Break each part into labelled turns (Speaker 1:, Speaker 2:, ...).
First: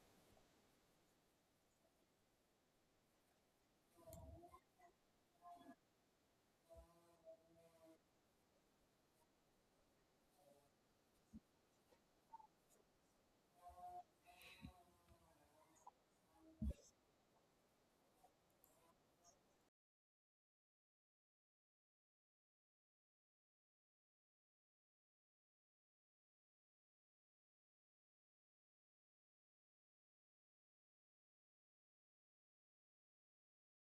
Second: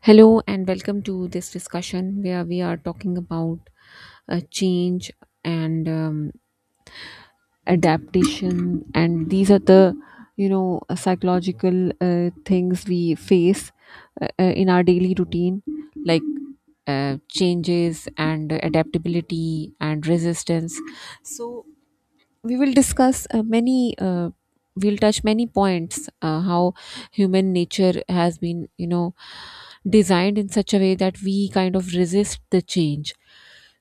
Speaker 1: Hello, and welcome to this discussion where we are talking about change and adaptation. And these are the, psychological things we face in our daily routine, like changes and adaptability and resistance. So, we will discuss many we'll touch many points, how human nature has been designed in such a way that we kind of resist the change.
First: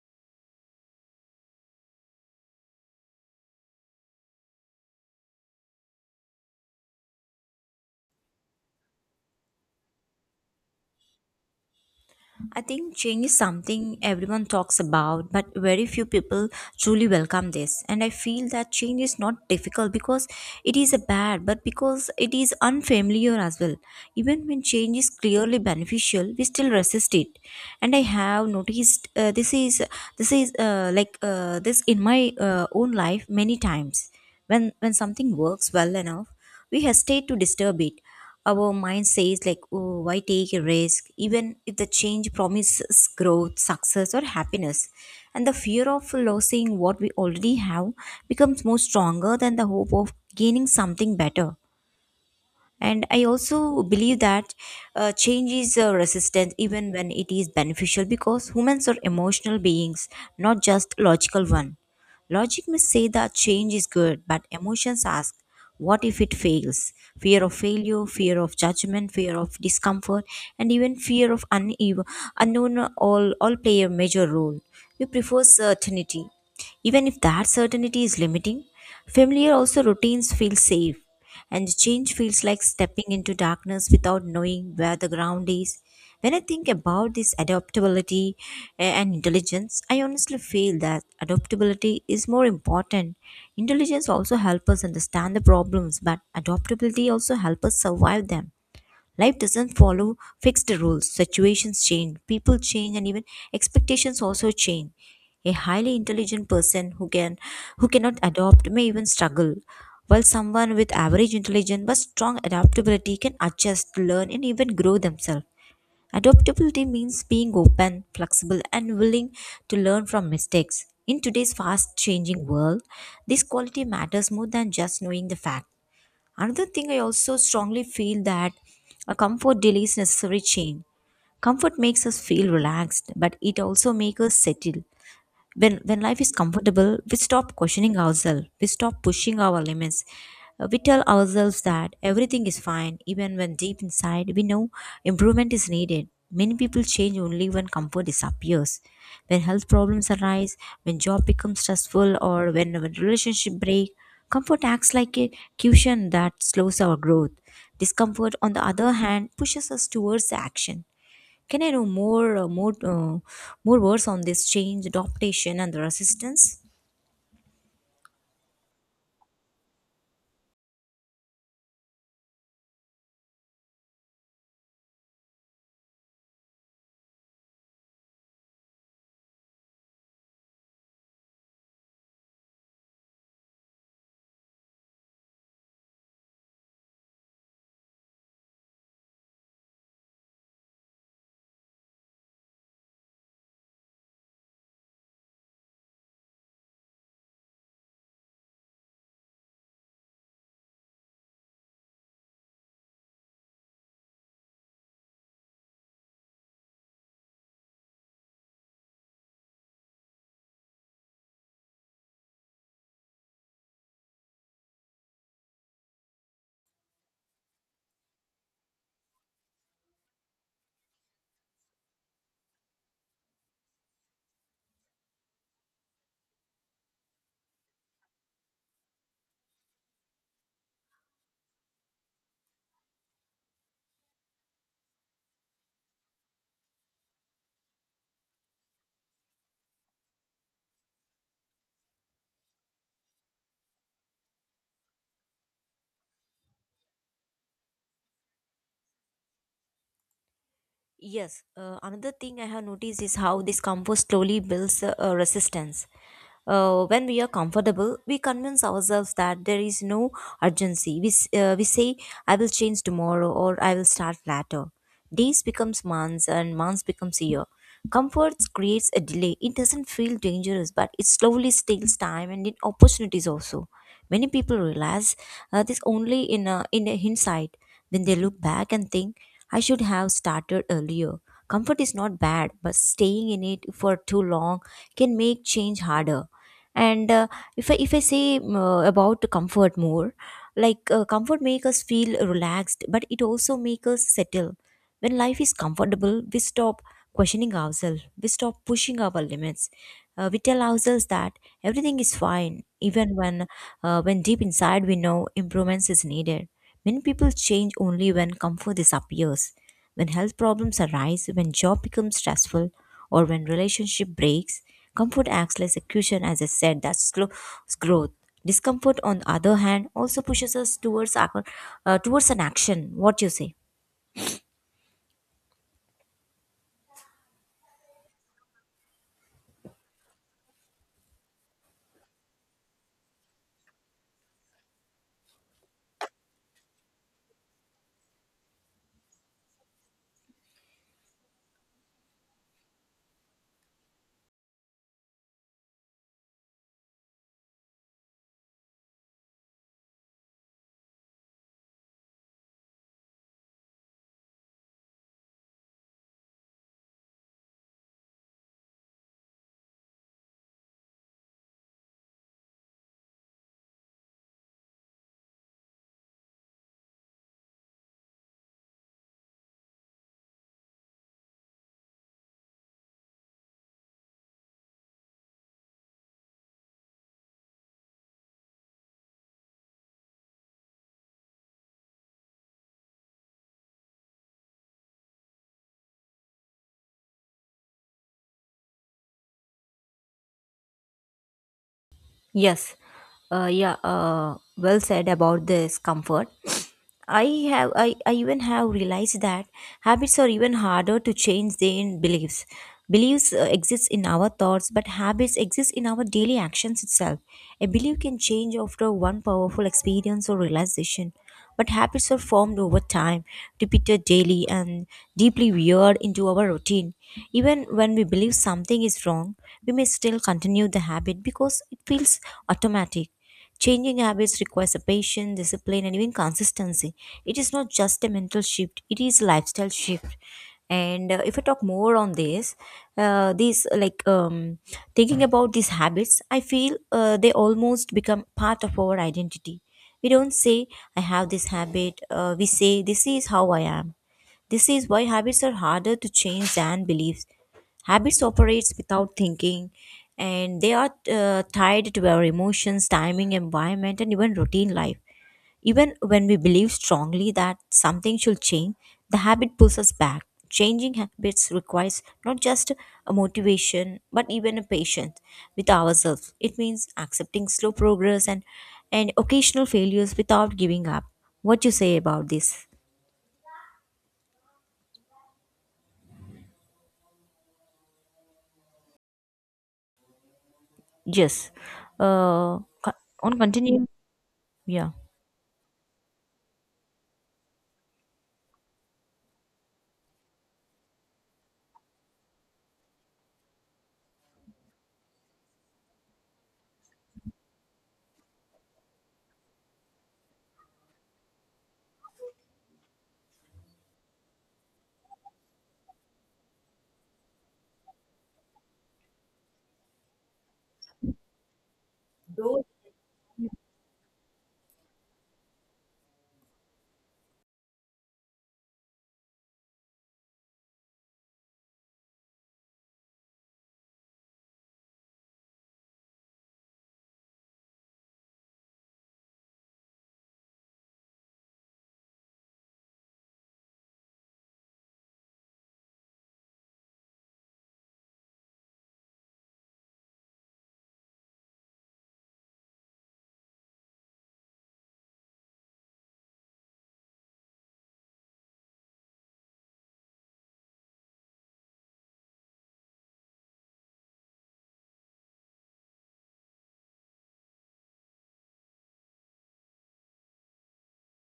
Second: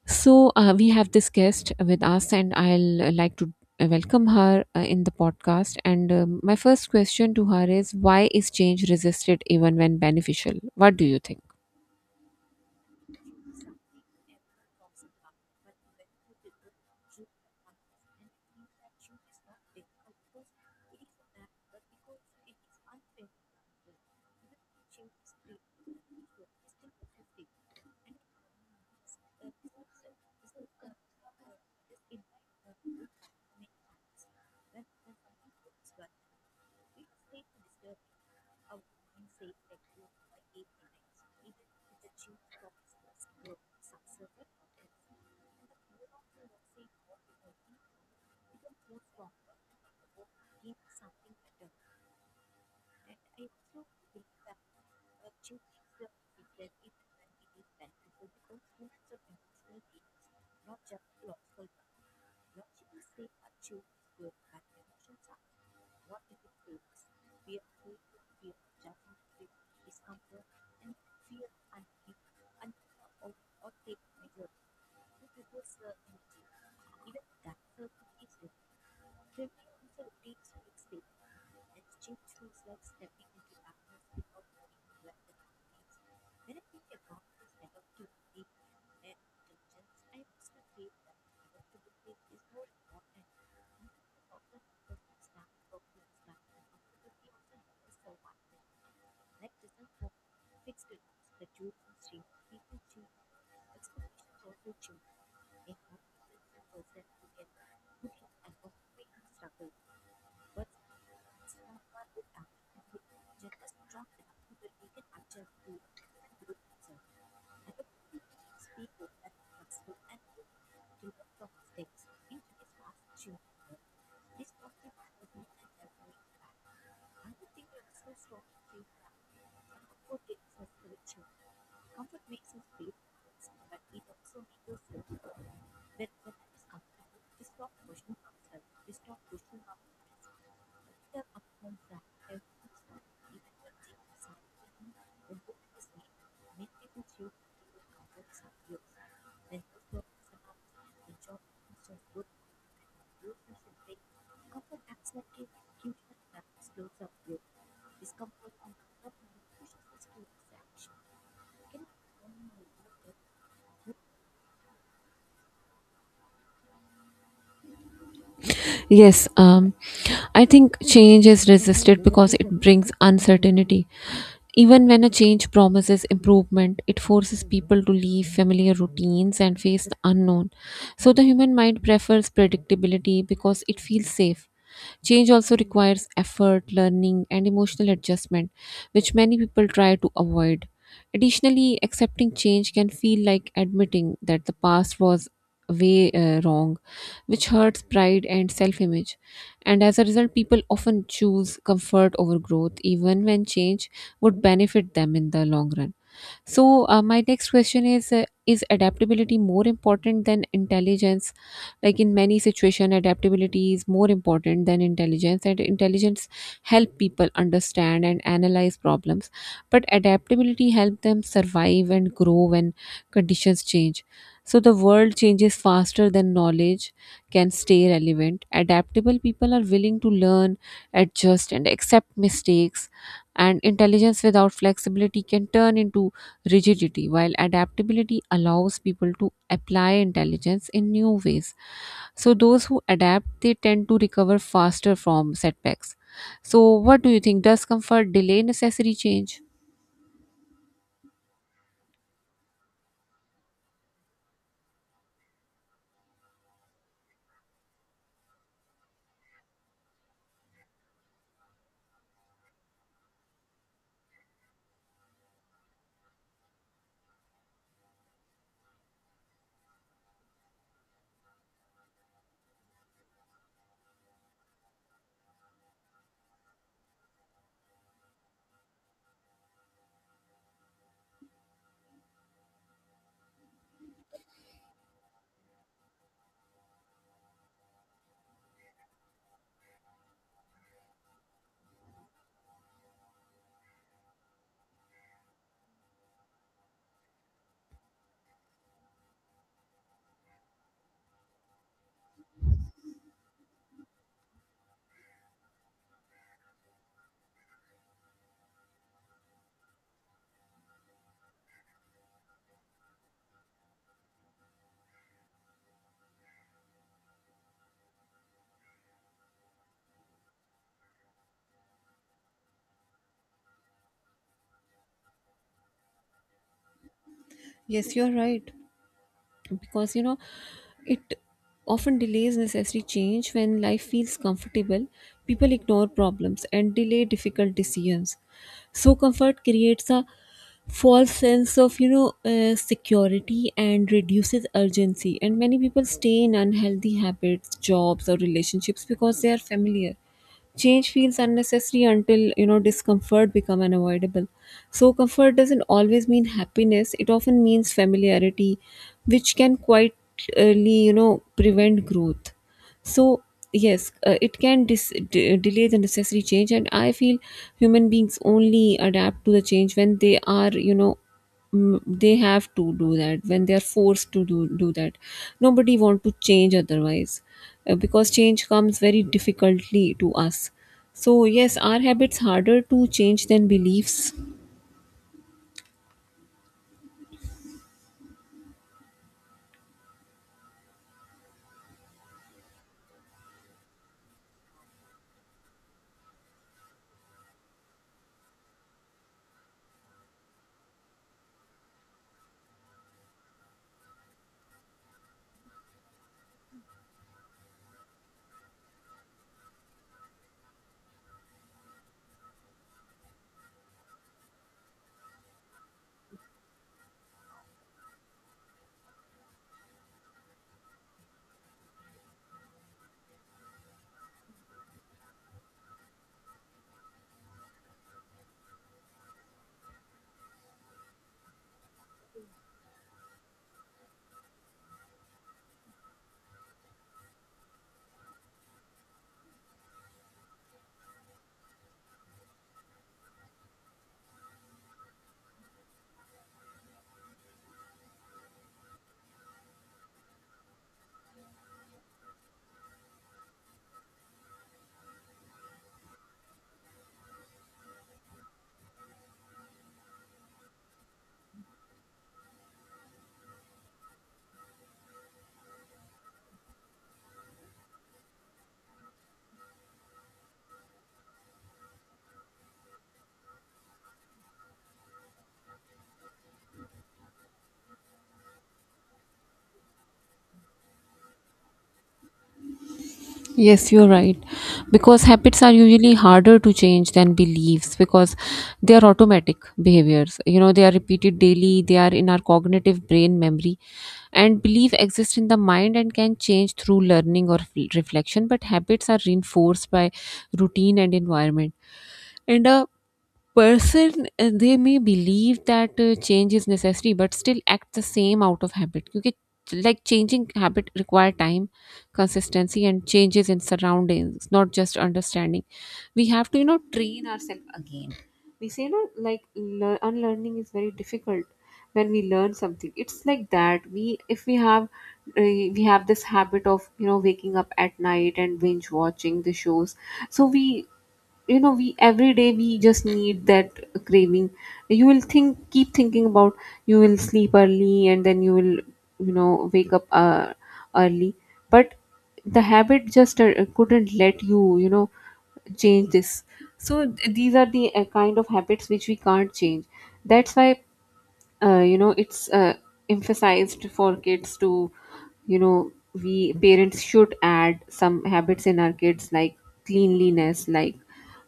Speaker 1: So we have this guest with us and I'll like to welcome her in the podcast, and my first question to her is, why is change resisted even when beneficial? What do you think?
Speaker 2: I think change is something everyone talks about, but very few people truly welcome this. And I feel that change is not difficult because it is a bad, but because it is unfamiliar as well. Even when change is clearly beneficial, we still resist it. And I have noticed this is like this in my own life many times. When something works well enough, we hesitate to disturb it. Our mind says like, oh, why take a risk? Even if the change promises growth, success or happiness. And the fear of losing what we already have becomes more stronger than the hope of gaining something better. And I also believe that change is resistant even when it is beneficial, because humans are emotional beings, not just logical one. Logic may say that change is good, but emotions ask, what if it fails? Fear of failure, fear of judgment, fear of discomfort, and even fear of uneven, unknown, all play a major role. We prefer certainty, even if that certainty is limiting. Familiar also routines feel safe, and change feels like stepping into darkness without knowing where the ground is. When I think about this adaptability and intelligence, I honestly feel that adaptability is more important. Intelligence also helps us understand the problems, but adaptability also helps us survive them. Life doesn't follow fixed rules. Situations change, people change, and even expectations also change. A highly intelligent person who cannot adopt may even struggle, while someone with average intelligence but strong adaptability can adjust, learn, and even grow themselves. Adaptability means being open, flexible, and willing to learn from mistakes. In today's fast changing world, this quality matters more than just knowing the facts. Another thing I also strongly feel that a comfort delays necessary change. Comfort makes us feel relaxed, but it also makes us settle. When life is comfortable, we stop questioning ourselves, we stop pushing our limits. We tell ourselves that everything is fine, even when deep inside we know improvement is needed. Many people change only when comfort disappears, when health problems arise, when job becomes stressful, or when a relationship break. Comfort acts like a cushion that slows our growth. Discomfort, on the other hand, pushes us towards action. Can I know more, more words on this change, adaptation, and the resistance?
Speaker 1: Yes, I think change is resisted because it brings uncertainty. Even when a change promises improvement, it forces people to leave familiar routines and face the unknown. So the human mind prefers predictability because it feels safe. Change also requires effort, learning, and emotional adjustment, which many people try to avoid. Additionally, accepting change can feel like admitting that the past was way wrong, which hurts pride and self image. And as a result, people often choose comfort over growth, even when change would benefit them in the long run. So, my next question is, is adaptability more important than intelligence? Like in many situation, adaptability is more important than intelligence, and intelligence help people understand and analyze problems, but adaptability help them survive and grow when conditions change. So the world changes faster than knowledge can stay relevant. Adaptable people are willing to learn, adjust, and accept mistakes, and intelligence without flexibility can turn into rigidity, while adaptability allows people to apply intelligence in new ways. So, those who adapt, they tend to recover faster from setbacks. So, what do you think? Does comfort delay necessary change?
Speaker 2: Yes, another thing I have noticed is how this compost slowly builds a resistance. When we are comfortable, we convince ourselves that there is no urgency. We say, I will change tomorrow, or I will start later. Days becomes months and months becomes year. Comfort creates a delay. It doesn't feel dangerous, but it slowly steals time and in opportunities also. Many people realize this only in a hindsight, when they look back and think, I should have started earlier. Comfort is not bad, but staying in it for too long can make change harder. And if I say about comfort more, comfort make us feel relaxed, but it also make us settle. When life is comfortable, we stop questioning ourselves, we stop pushing our limits. We tell ourselves that everything is fine, even when deep inside we know improvements is needed. Many people change only when comfort disappears, when health problems arise, when job becomes stressful, or when relationship breaks. Comfort acts like a cushion, as I said, that slow growth. Discomfort, on the other hand, also pushes us towards towards an action. What you say?
Speaker 1: Yes, you're right. Because you know, it often delays necessary change. When life feels comfortable, people ignore problems and delay difficult decisions. So comfort creates a false sense of, security, and reduces urgency, and many people stay in unhealthy habits, jobs, or relationships because they are familiar. Change feels unnecessary until, you know, discomfort become unavoidable. So comfort doesn't always mean happiness. It often means familiarity, which can uh, prevent growth. So yes, it can delay the necessary change, and I feel human beings only adapt to the change when they are, you know, they have to do that, when they are forced to do that. Nobody want to change otherwise, because change comes very difficultly to us. So yes, our habits harder to change than beliefs.
Speaker 2: Yes, yeah, well said about this comfort. I I even have realized that habits are even harder to change than beliefs. Beliefs exist in our thoughts, but habits exist in our daily actions itself. A belief can change after one powerful experience or realization. But habits are formed over time, repeated daily, and deeply weird into our routine. Even when we believe something is wrong, we may still continue the habit because it feels automatic. Changing habits requires a patience, discipline, and even consistency. It is not just a mental shift, it is a lifestyle shift. And if I talk more on this, these like thinking about these habits, I feel they almost become part of our identity. We don't say, I have this habit. We say, this is how I am. This is why habits are harder to change than beliefs. Habits operates without thinking, and they are tied to our emotions, timing, environment and even routine life. Even when we believe strongly that something should change, the habit pulls us back. Changing habits requires not just a motivation, but even a patience with ourselves. It means accepting slow progress and occasional failures without giving up. What you say about this? Yes. Uh, co- on
Speaker 1: Yes,
Speaker 2: continue.
Speaker 1: you're right.
Speaker 2: Yeah.
Speaker 1: Because habits are usually harder to change than beliefs because they are automatic behaviors. You know, they are repeated daily, they are in our cognitive brain memory. And belief exists in the mind and can change through learning or reflection, but habits are reinforced by routine and environment. And a person, they may believe that change is necessary but still act the same out of habit. Because like changing habit require time, consistency, and changes in surroundings, not just understanding. We have to, you know, train ourselves again. We say, you like unlearning is very difficult. When we learn something, it's like that, we, if we have we have this habit of, you know, waking up at night and binge watching the shows. So we, you know, we every day we just need that craving. You will think, keep thinking about, you will sleep early and then you will, you know, wake up early, but the habit just couldn't let you, you know, change this. So these are the kind of habits which we can't change. That's why, you know it's emphasized for kids to, you know, we parents should add some habits in our kids, like cleanliness, like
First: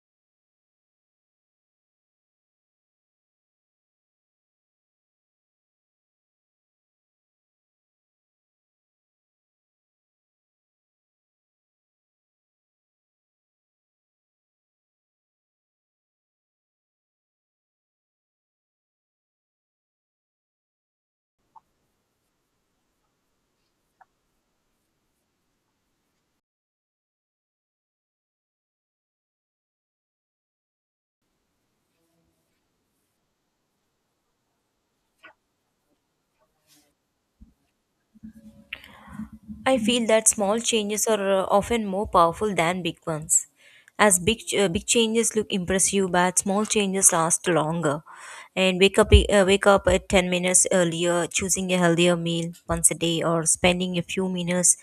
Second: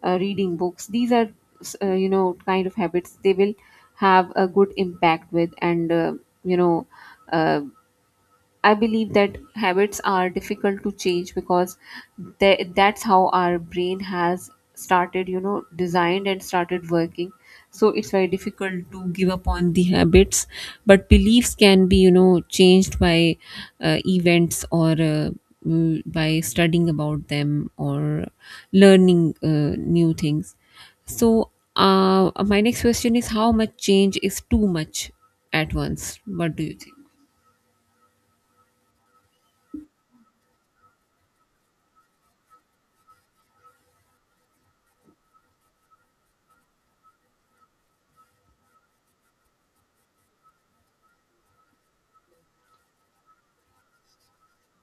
Speaker 1: reading books. These are, you know, kind of habits they will have a good impact with. And you know uh, I believe that habits are difficult to change because that's how our brain has started, you know, designed and started working. So it's very difficult to give up on the habits, but beliefs can be, you know, changed by events, or by studying about them, or learning new things. So, my next question is, how much change is too much at once? What do you think?
Speaker 2: I feel that small changes are often more powerful than big ones. As big changes look impressive, but small changes last longer. And wake up at 10 minutes earlier, choosing a healthier meal once a day, or spending a few minutes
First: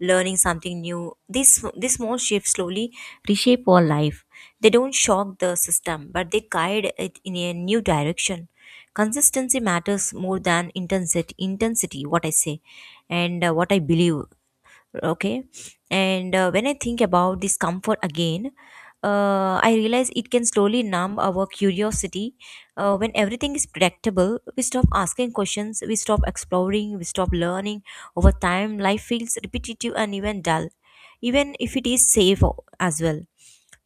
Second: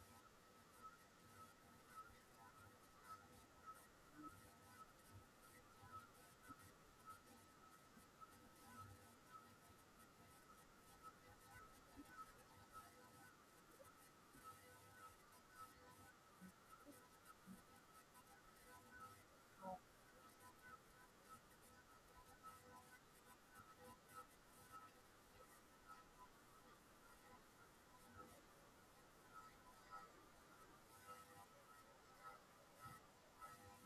Speaker 2: learning something new. These small shifts slowly reshape our life. They don't shock the system, but they guide it in a new direction. Consistency matters more than intensity. Intensity, what I say and what I believe. Okay. And when I think about this comfort again, I realize it can slowly numb our curiosity. When everything is predictable, we stop asking questions, we stop exploring, we stop learning. Over time life feels repetitive and even dull, even if it is safe as well.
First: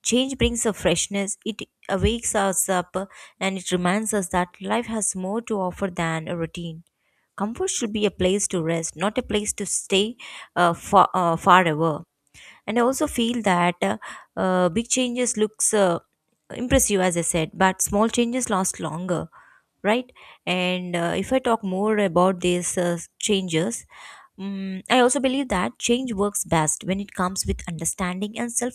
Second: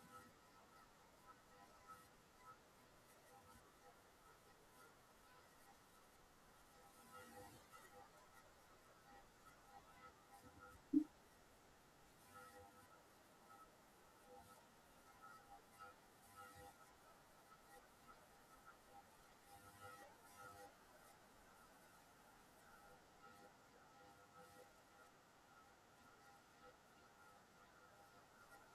Speaker 2: Change brings a freshness, it awakes us up, and it reminds us that life has more to offer than a routine. Comfort should be a place to rest, not a place to stay forever. And I also feel that big changes looks impressive, as I said, but small changes last longer, right? And if I talk more about these changes, I also believe that change works best when it comes with understanding and self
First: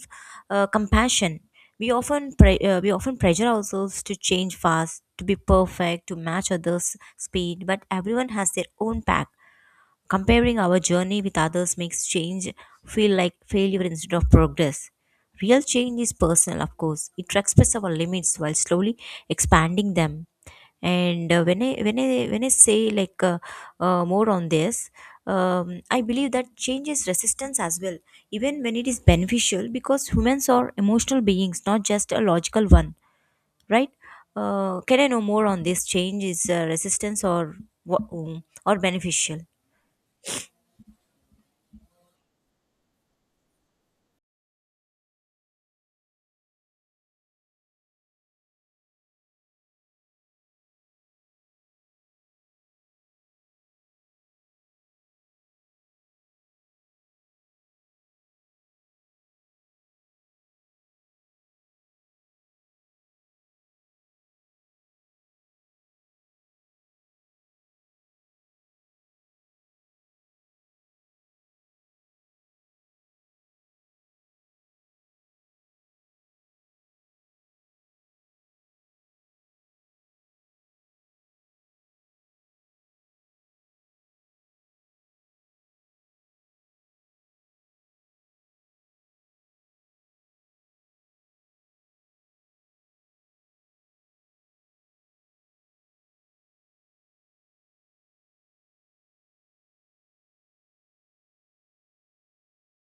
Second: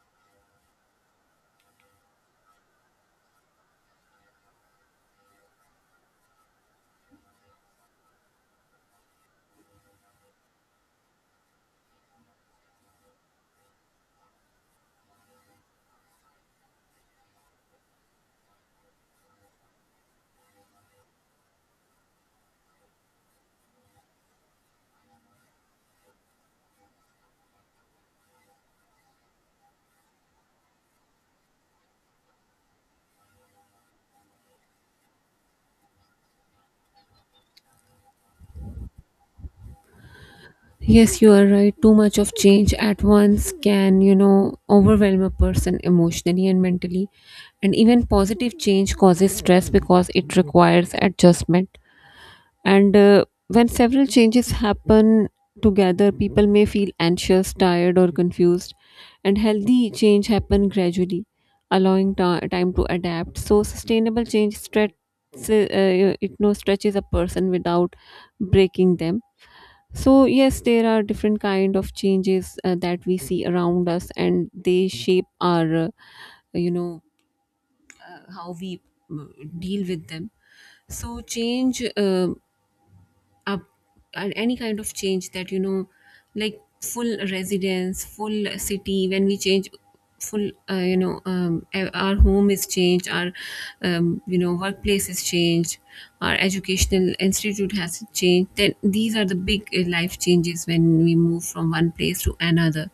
Speaker 2: compassion. We often pressure ourselves to change fast, to be perfect, to match others' speed, but everyone has their own path. Comparing our journey with others makes change feel like failure instead of progress. Real change is personal, of course. It respects our limits while slowly expanding them. And when I when I say more on this, I believe that change is resistance as well, even when it is beneficial, because humans are emotional beings, not just a logical one, right? Can I know more on this? Change is resistance or or beneficial?
Speaker 1: Yes, you are right. Too much of change at once can, you know, overwhelm a person emotionally and mentally. And even positive change causes stress because it requires adjustment. And when several changes happen together, people may feel anxious, tired, or confused. And healthy change happen gradually, allowing time to adapt. So sustainable change stretches, it no stretches a person without breaking them. So yes, there are different kind of changes that we see around us, and they shape our, you know, how we mm, deal with them. So change, up, and any kind of change that, you know, like full residence, full city. When we change full, our home is changed, our, you know, workplace is changed, our educational institute has changed, then these are the big life changes, when we move from one place to another.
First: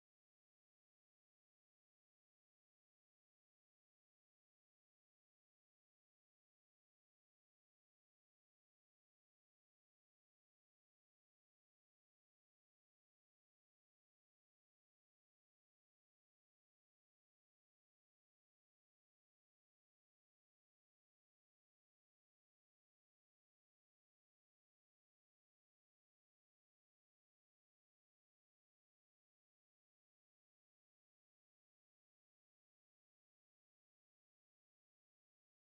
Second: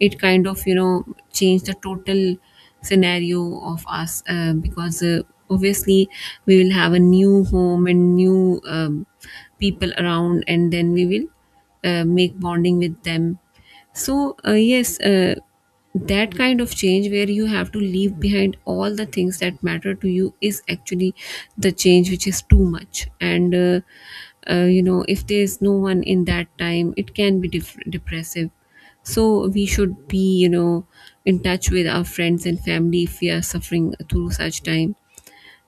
Speaker 1: It kind of, you know, changed the total scenario of us, because obviously we will have a new home and new, people around, and then we will make bonding with them. So, that kind of change where you have to leave behind all the things that matter to you is actually the change which is too much. And, if there is no one in that time, it can be depressive. So, we should be, you know, in touch with our friends and family if we are suffering through such time.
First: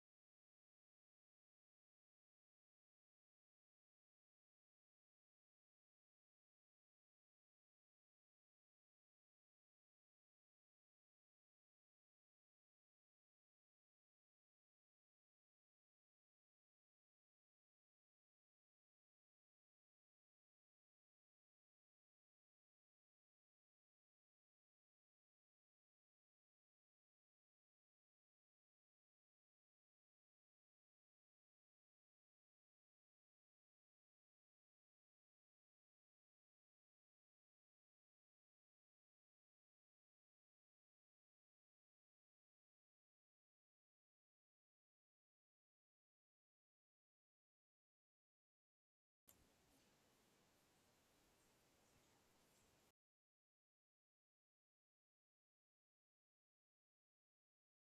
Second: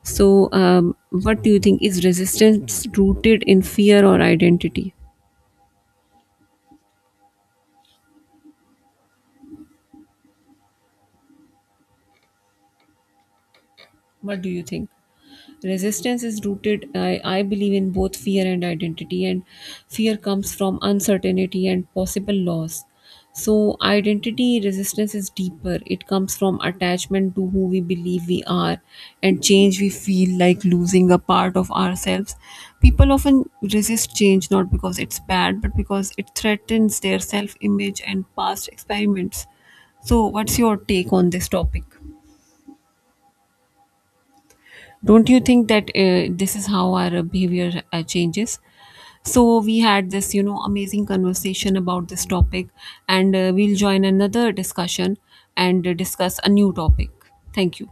Speaker 1: So, what do you think? Is resistance rooted in fear or identity? What do you think? Resistance is rooted, I believe, in both fear and identity, and fear comes from uncertainty and possible loss. So, identity resistance is deeper. It comes from attachment to who we believe we are, and change we feel like losing a part of ourselves. People often resist change not because it's bad, but because it threatens their self image and past experiments. So, what's your take on this topic? Don't you think that this is how our behavior changes? So we had this, you know, amazing conversation about this topic, and we'll join another discussion and discuss a new topic. Thank you.